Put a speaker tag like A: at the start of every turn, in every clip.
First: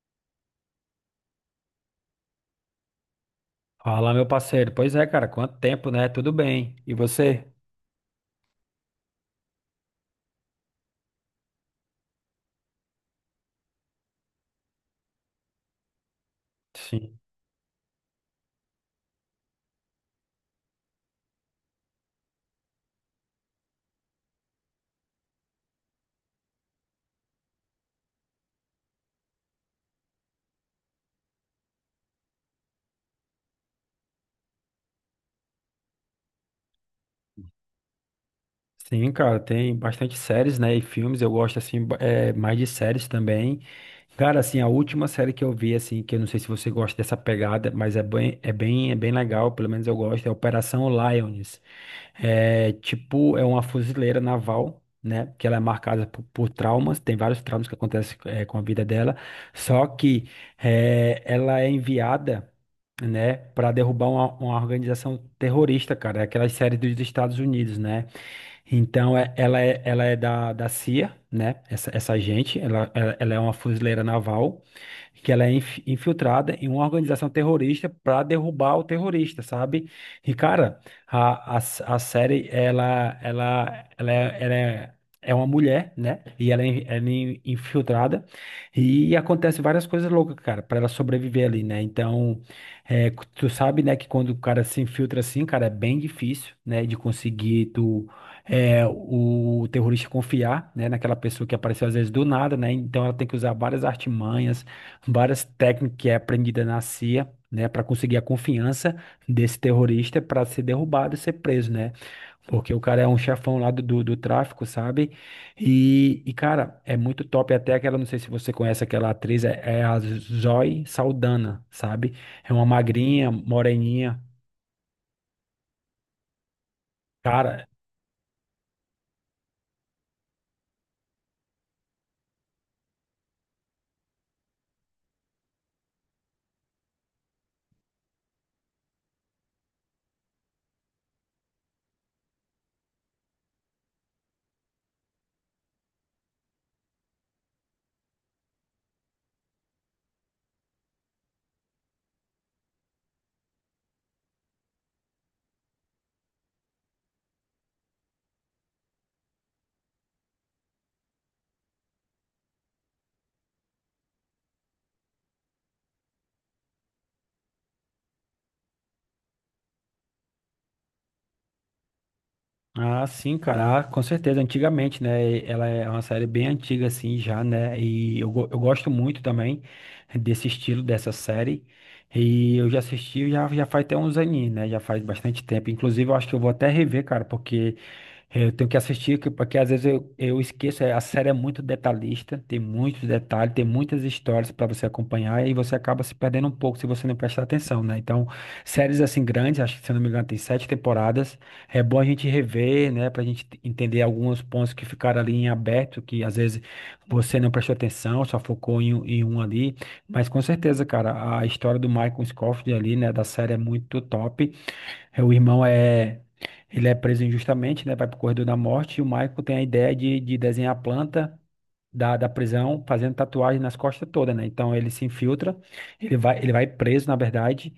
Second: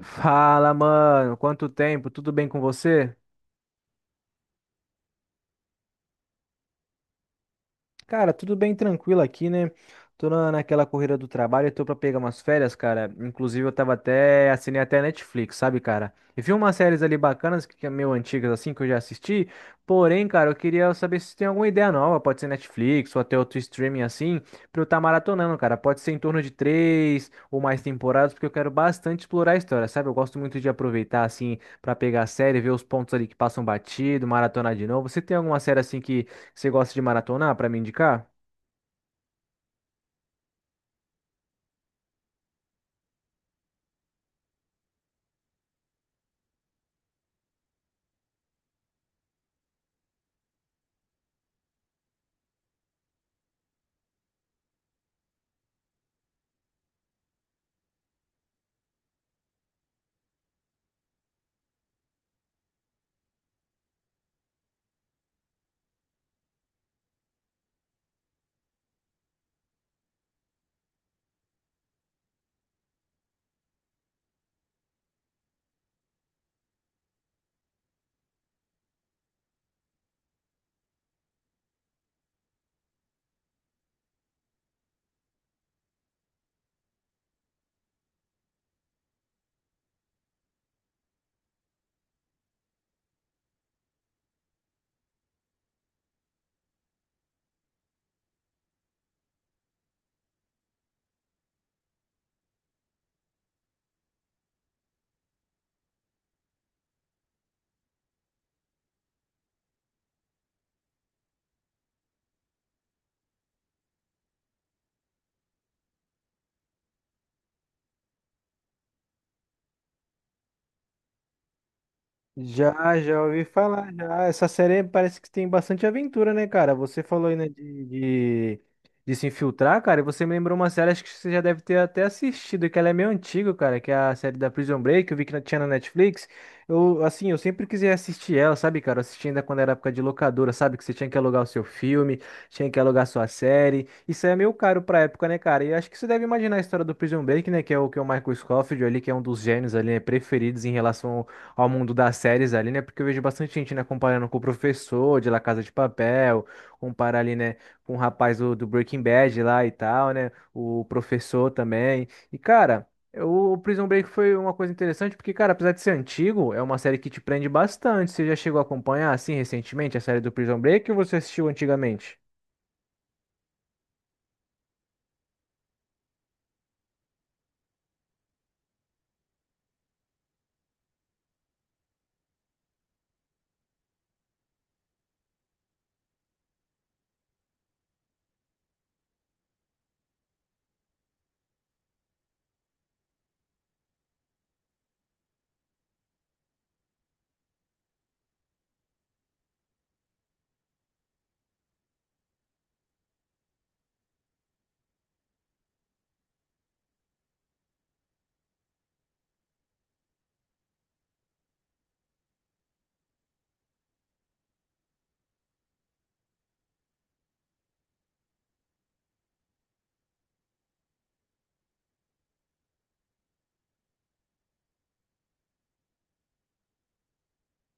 A: Fala, mano. Quanto tempo? Tudo bem com você?
B: Fala, meu parceiro. Pois é, cara, quanto tempo, né? Tudo bem. E você?
A: Cara, tudo bem tranquilo aqui, né? Tô na, naquela corrida do trabalho, tô pra pegar umas férias, cara. Inclusive, eu tava até, assinei até a Netflix, sabe, cara? E vi umas séries ali
B: Sim.
A: bacanas, que é meio antigas, assim, que eu já assisti. Porém, cara, eu queria saber se tem alguma ideia nova, pode ser Netflix ou até outro streaming assim, pra eu estar maratonando, cara. Pode ser em torno de três ou mais temporadas, porque eu quero bastante explorar a história, sabe? Eu gosto muito de aproveitar, assim, pra pegar a série, ver os pontos ali que passam batido, maratonar de novo. Você tem alguma série, assim, que você gosta de maratonar para me indicar?
B: Sim, cara, tem bastante séries, né? E filmes, eu gosto, assim, mais de séries também. Cara, assim, a última série que eu vi, assim, que eu não sei se você gosta dessa pegada, mas é bem legal, pelo menos eu gosto, é Operação Lioness. É tipo, é uma fuzileira naval, né? Que ela é marcada por traumas, tem vários traumas que acontecem com a vida dela. Só que ela é enviada, né, para derrubar uma organização terrorista, cara. É aquela série dos Estados Unidos, né? Então, ela é da CIA, né? Essa gente, ela é uma fuzileira naval que ela é infiltrada em uma organização terrorista para derrubar o terrorista, sabe? E, cara, a, a, a série, ela é uma mulher, né? E ela é infiltrada e acontece várias coisas loucas, cara, para ela sobreviver ali, né? Então, é, tu sabe, né, que quando o cara se infiltra assim, cara, é bem difícil, né, de conseguir o terrorista confiar, né, naquela pessoa que apareceu às vezes do nada, né? Então ela tem que usar várias artimanhas, várias técnicas que é aprendida na CIA, né, para conseguir a confiança desse terrorista para ser derrubado e ser preso, né? Porque o cara é um chefão lá do tráfico, sabe? E, cara, é muito top. Até aquela, não sei se você conhece aquela atriz, é a Zoe Saldana, sabe? É uma
A: Já, já
B: magrinha,
A: ouvi falar,
B: moreninha.
A: já. Essa série parece que tem bastante aventura, né, cara? Você falou aí, né,
B: Cara.
A: de se infiltrar, cara, e você me lembrou uma série, acho que você já deve ter até assistido, que ela é meio antiga, cara, que é a série da Prison Break, eu vi que tinha na Netflix. Eu, assim, eu sempre quis assistir ela, sabe, cara? Eu assisti ainda quando era época de locadora, sabe? Que você tinha que alugar o seu filme, tinha que alugar a sua série. Isso é meio caro pra época, né, cara? E acho que você deve imaginar a história do Prison Break, né, que é o Michael Scofield ali, que é um dos gênios ali, né, preferidos em relação ao mundo das séries ali, né? Porque eu vejo bastante gente, né, comparando com o professor de La Casa de Papel, comparar ali, né, com o rapaz do Breaking Bad lá e tal, né? O professor também. E, cara. O Prison Break foi uma coisa interessante porque, cara, apesar de ser antigo, é uma série que te prende bastante. Você já chegou a acompanhar, assim, recentemente, a série do Prison Break ou você assistiu antigamente?
B: Ah, sim, cara, com certeza. Antigamente, né? Ela é uma série bem antiga, assim, já, né? E eu gosto muito também desse estilo dessa série. E eu já assisti já, já faz até uns aninhos, né? Já faz bastante tempo. Inclusive, eu acho que eu vou até rever, cara, porque eu tenho que assistir, porque às vezes eu esqueço. A série é muito detalhista, tem muitos detalhes, tem muitas histórias para você acompanhar e você acaba se perdendo um pouco se você não prestar atenção, né? Então, séries assim grandes, acho que se eu não me engano, tem sete temporadas. É bom a gente rever, né, para a gente entender alguns pontos que ficaram ali em aberto, que às vezes você não prestou atenção, só focou em um ali. Mas com certeza, cara, a história do Michael Scofield ali, né, da série é muito top. O irmão é. Ele é preso injustamente, né, vai pro corredor da morte, e o Michael tem a ideia de desenhar a planta. Da prisão, fazendo tatuagem nas costas toda, né? Então ele se infiltra, ele vai preso, na verdade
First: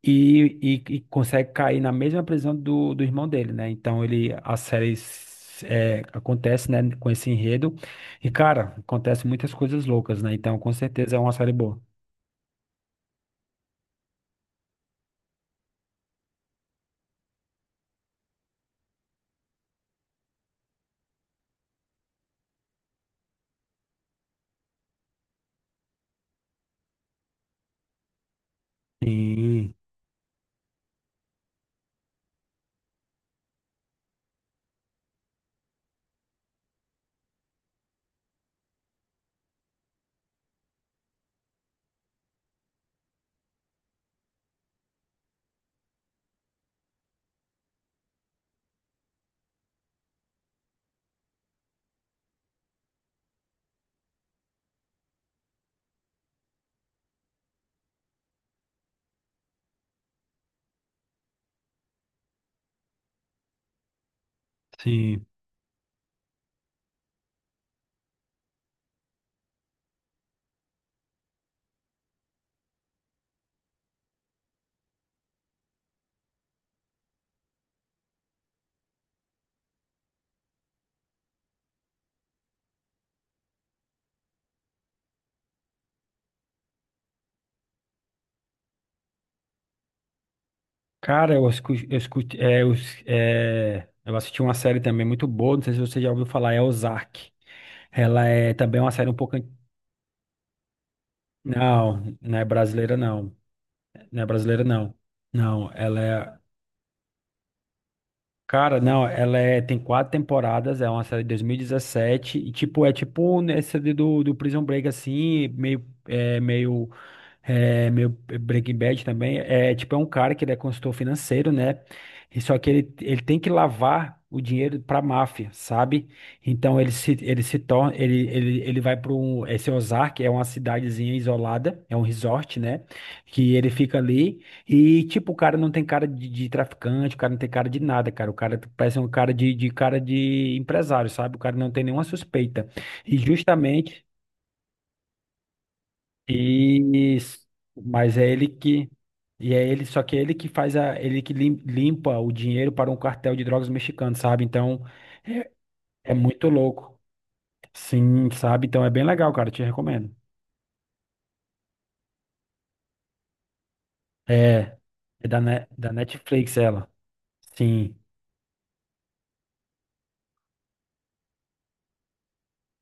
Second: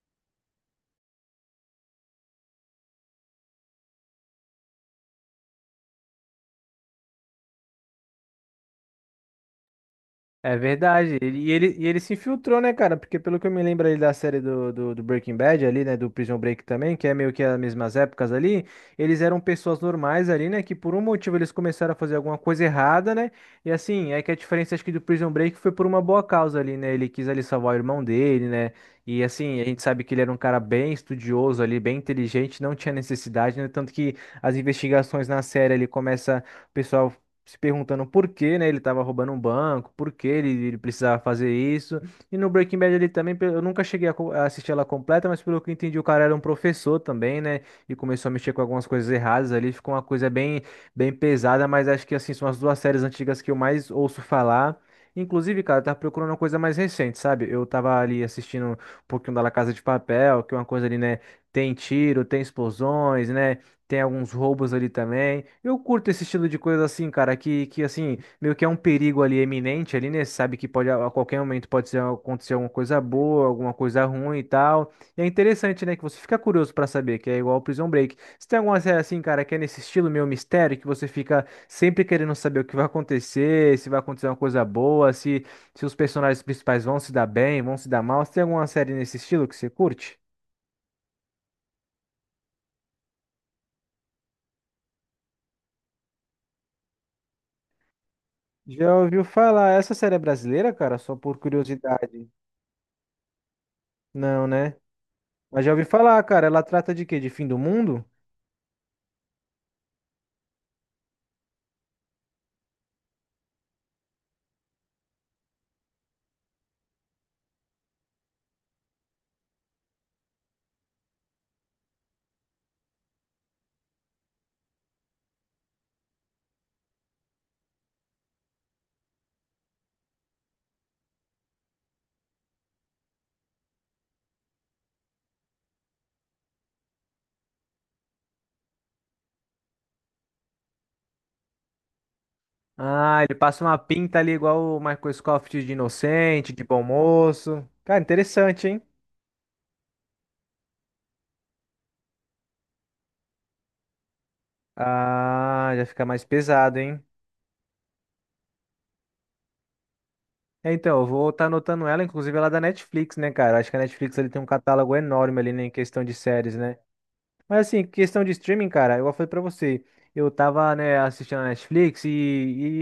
B: e, e consegue cair na mesma prisão do irmão dele, né? Então ele a série acontece, né, com esse enredo. E cara, acontece muitas coisas loucas, né?
A: É
B: Então com certeza
A: verdade.
B: é uma
A: Ele- E
B: série
A: ele,
B: boa.
A: e ele se infiltrou, né, cara? Porque pelo que eu me lembro ali da série do Breaking Bad ali, né? Do Prison Break também, que é meio que as mesmas épocas ali. Eles eram pessoas normais ali, né? Que por um motivo eles começaram a fazer alguma coisa errada, né? E assim, é que a diferença acho que do Prison Break foi por uma boa causa ali, né? Ele quis ali salvar o irmão dele, né? E assim, a
B: Sim,
A: gente sabe que ele era um cara bem estudioso ali, bem inteligente, não tinha necessidade, né? Tanto que as investigações na série ali começa o pessoal se perguntando por que, né, ele estava roubando um banco, por que ele precisava fazer isso. E no Breaking Bad ele também, eu nunca cheguei a, a assistir ela completa, mas pelo que eu entendi, o cara era um professor também, né, e começou a mexer com algumas coisas erradas ali, ficou uma coisa bem, bem pesada, mas acho que, assim, são as duas séries antigas que eu mais ouço falar. Inclusive, cara, eu tava procurando uma coisa mais recente, sabe? Eu tava ali assistindo um pouquinho da La Casa de Papel, que é uma coisa ali, né? Tem tiro, tem explosões, né? Tem alguns roubos ali
B: sim.
A: também. Eu curto esse estilo de coisa assim, cara, que assim, meio que é um perigo ali eminente ali, né? Você sabe que pode a qualquer momento acontecer alguma coisa boa, alguma coisa ruim e tal. E é interessante, né, que você fica curioso pra saber, que é igual ao Prison Break. Você tem alguma série assim, cara, que é nesse estilo meio mistério, que você fica sempre querendo saber o que vai acontecer, se vai acontecer uma coisa boa, se os personagens principais vão se dar bem, vão se dar mal. Você tem alguma série nesse estilo que você curte?
B: Cara, eu escutei, eu escu- é, eu s- é, eu assisti uma série também muito boa, não sei se você já ouviu falar, é Ozark. Ela é também uma
A: Já
B: série um
A: ouviu
B: pouco an-.
A: falar? Essa série é brasileira, cara? Só por
B: Não,
A: curiosidade.
B: não é brasileira não. Não é
A: Não,
B: brasileira
A: né?
B: não.
A: Mas
B: Não,
A: já ouvi
B: ela
A: falar,
B: é.
A: cara. Ela trata de quê? De fim do mundo?
B: Cara, não, ela é, tem quatro temporadas, é uma série de 2017, e dezessete, é tipo nessa do Prison Break, assim, meio, meu Breaking Bad também é tipo um cara que ele é consultor financeiro, né? E só que ele tem que lavar o dinheiro para máfia, sabe? Então ele se torna ele ele, ele vai para esse Ozark é uma cidadezinha isolada, é um resort, né? Que ele fica ali e tipo o cara não tem cara de traficante, o cara não tem cara de nada, cara. O cara parece um cara de cara de empresário, sabe? O cara não tem nenhuma suspeita. E
A: Ah, ele passa uma
B: justamente,
A: pinta ali igual o Michael Scofield de inocente, de bom
B: e
A: moço. Cara,
B: mas é ele
A: interessante, hein?
B: que e é ele, só que é ele que faz, a ele que limpa o dinheiro para um cartel de drogas mexicano, sabe? Então é,
A: Ah, já fica
B: é
A: mais
B: muito
A: pesado,
B: louco.
A: hein?
B: Sim, sabe? Então é bem legal, cara, te recomendo.
A: É, então, eu vou estar anotando ela, inclusive ela é da Netflix, né, cara? Acho que a Netflix ele tem um
B: É,
A: catálogo
B: é
A: enorme
B: da,
A: ali né,
B: Ne-
A: em
B: da
A: questão de séries,
B: Netflix
A: né?
B: ela.
A: Mas assim,
B: Sim,
A: questão de streaming, cara, eu falei pra você, eu tava, né, assistindo a Netflix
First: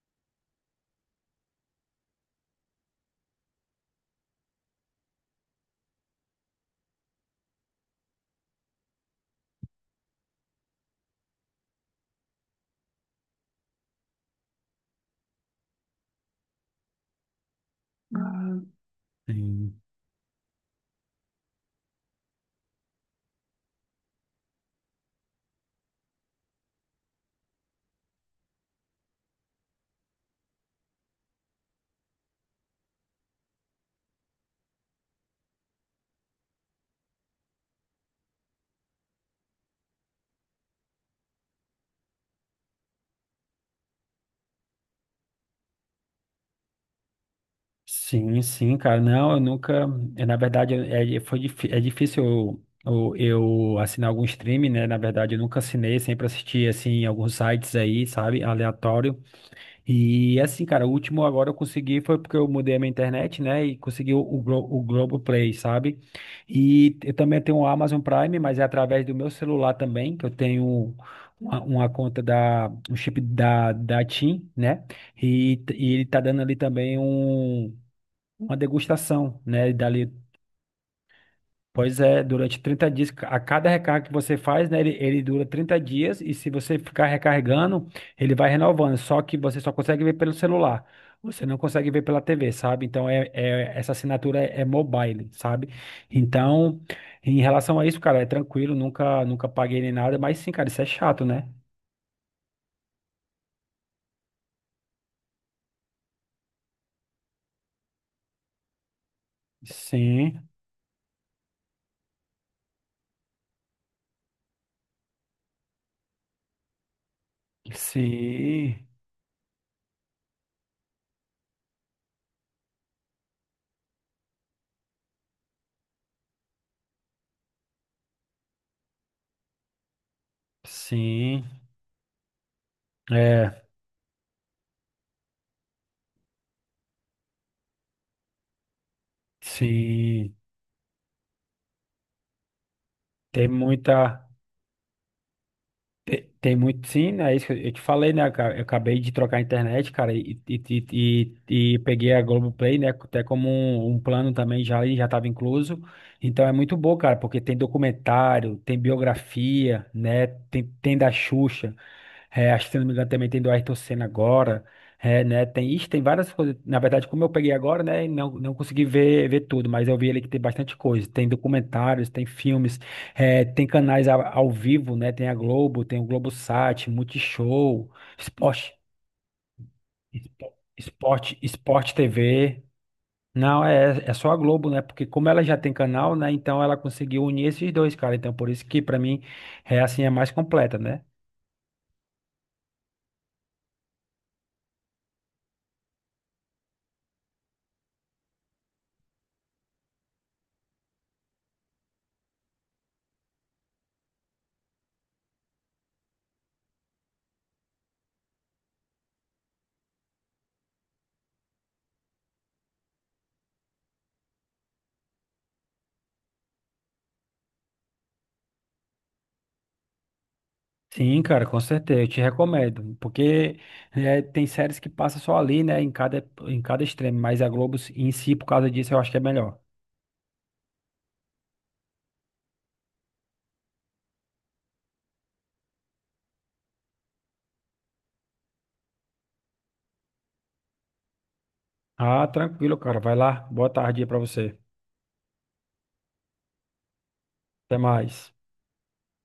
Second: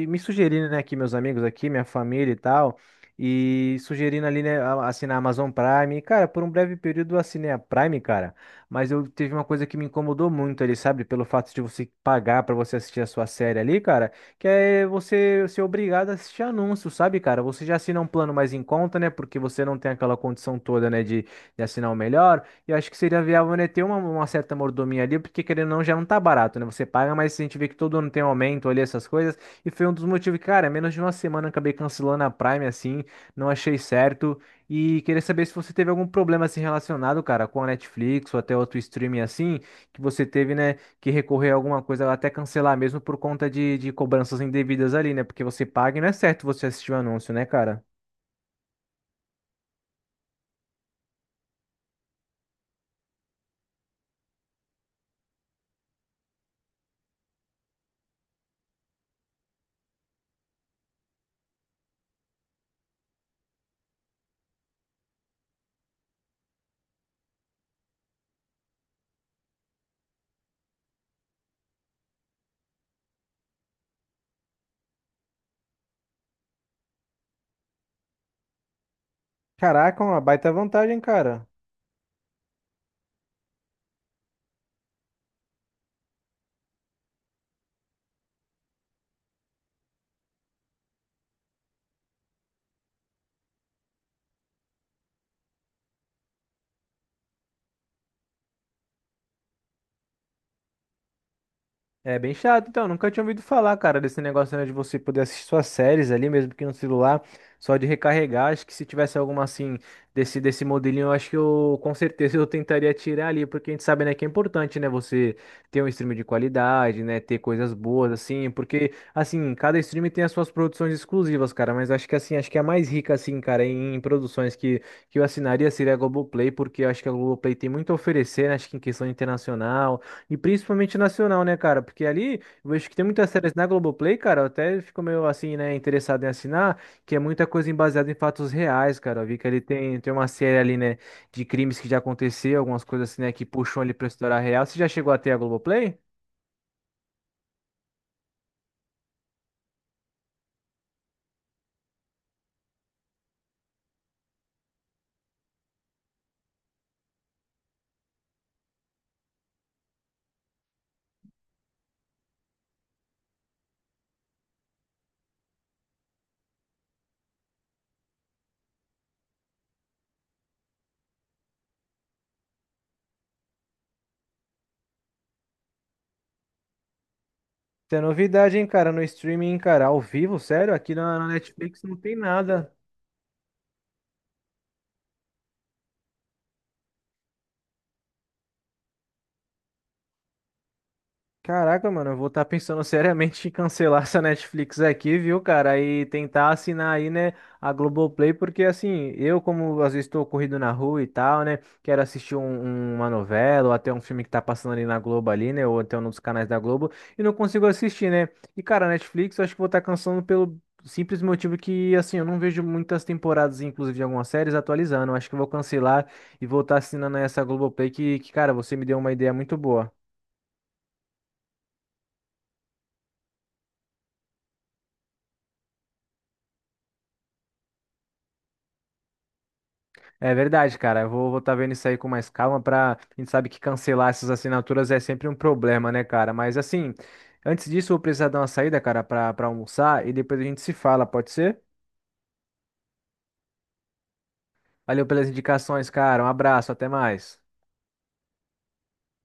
A: e me sugerindo, né, aqui meus amigos aqui, minha família e tal, e sugerindo ali, né, assinar a Amazon Prime. E, cara, por um breve período eu assinei a Prime, cara, mas eu teve uma coisa que me incomodou muito ali, sabe? Pelo fato de você pagar pra você assistir a sua série ali, cara, que é você ser obrigado a assistir anúncio, sabe, cara? Você já assina um plano mais em conta, né, porque você não
B: sim,
A: tem aquela condição toda, né, de assinar o melhor. Eu acho que seria viável, né, ter uma certa mordomia ali, porque querendo ou não, já não tá barato, né? Você paga, mas a gente vê que todo ano tem um aumento ali, essas coisas. E foi um dos motivos, que, cara, menos de uma semana eu acabei cancelando a Prime, assim, não achei certo. E queria saber se você teve algum problema, assim, relacionado, cara, com a Netflix ou até outro streaming, assim, que você teve, né, que recorrer a alguma coisa, até cancelar mesmo por conta de cobranças indevidas ali, né? Porque você paga e não é certo você assistir o anúncio, né, cara?
B: sim, sim, cara. Não, eu nunca. Na verdade, é difícil eu, eu, eu assinar algum streaming, né? Na verdade, eu nunca assinei, sempre assisti assim, em alguns sites aí, sabe? Aleatório. E assim, cara, o último agora eu consegui foi porque eu mudei a minha internet, né? E consegui o Globoplay, sabe? E eu também tenho o Amazon Prime, mas é através do meu celular também, que eu tenho uma conta um chip da TIM, né? E, e ele tá dando ali também uma degustação, né?
A: Caraca,
B: Dali.
A: uma baita vantagem, cara.
B: Pois é, durante 30 dias, a cada recarga que você faz, né, ele dura 30 dias e se você ficar recarregando, ele vai renovando, só que você só consegue ver pelo celular, você não consegue ver pela TV, sabe? Então, essa assinatura é mobile, sabe? Então, em relação a isso, cara, é tranquilo, nunca paguei nem nada, mas sim, cara, isso é chato, né?
A: É bem chato, então. Nunca tinha ouvido falar, cara, desse negócio, né, de você poder assistir suas séries ali, mesmo que no celular, só de recarregar. Acho que se tivesse alguma assim,
B: Sim,
A: desse modelinho, eu acho que eu, com certeza, eu tentaria tirar ali, porque a gente sabe, né, que é importante, né, você ter um stream de qualidade, né, ter coisas boas, assim,
B: sim,
A: porque, assim, cada stream tem as suas produções exclusivas, cara, mas acho que, assim, acho que a mais rica, assim, cara, em, produções que eu assinaria seria a Globoplay, porque eu acho que a Globoplay tem muito a oferecer, né, acho que em questão internacional. E principalmente nacional,
B: sim,
A: né, cara? Porque ali, eu vejo que tem muitas séries
B: é,
A: na Globoplay, cara, eu até fico meio assim, né, interessado em assinar, que é muita coisa baseada em fatos reais, cara. Eu vi que ele tem, tem uma
B: sim,
A: série ali, né, de crimes que já aconteceu, algumas coisas assim, né, que
B: tem
A: puxam ali pra
B: muita...
A: história real. Você já chegou até a Globoplay?
B: Tem muito, sim, né? É isso que eu te falei, né, cara? Eu acabei de trocar a internet, cara, e peguei a Globoplay, né? Até como um plano também já ali, já estava incluso. Então é muito bom, cara, porque tem documentário, tem biografia, né? Tem da Xuxa, acho que se não me engano também tem do Ayrton Senna agora, né? Tem, ixi, tem várias coisas. Na verdade, como eu peguei agora, né? Não, não consegui ver tudo, mas eu vi ali que tem bastante coisa. Tem documentários, tem filmes. Tem canais ao vivo, né? Tem a Globo, tem o Globosat, Multishow,
A: Isso é novidade, hein,
B: Esporte,
A: cara, no streaming, cara, ao vivo, sério, aqui na Netflix
B: Esporte
A: não tem
B: TV.
A: nada.
B: Não, é só a Globo, né? Porque como ela já tem canal, né? Então ela conseguiu unir esses dois, cara. Então por isso que pra mim é assim, é mais completa, né?
A: Caraca, mano, eu vou estar pensando seriamente em cancelar essa Netflix aqui, viu, cara? E tentar assinar aí, né, a Globoplay, porque assim, eu, como às vezes estou corrido na rua e tal, né, quero assistir uma novela ou até um filme que tá passando ali na Globo ali, né, ou até um dos canais da Globo, e não consigo assistir, né? E, cara, a Netflix eu acho que vou estar cancelando pelo simples motivo que, assim, eu não vejo muitas temporadas, inclusive de algumas séries, atualizando. Eu acho que eu vou cancelar e vou estar assinando essa Globoplay cara, você me deu uma ideia muito boa.
B: Sim, cara, com certeza, eu te recomendo, porque tem séries que passa só ali, né, em cada extremo, mas a Globo em si, por causa disso, eu acho que é melhor.
A: É verdade, cara. Eu vou estar vendo isso aí com mais calma pra. A gente sabe que cancelar essas assinaturas é sempre um problema, né, cara? Mas assim, antes disso, eu vou precisar dar uma saída, cara, pra almoçar e depois a gente se fala, pode ser?
B: Ah, tranquilo, cara, vai lá, boa tarde aí pra você,
A: Valeu pelas indicações, cara. Um abraço, até mais.
B: até mais.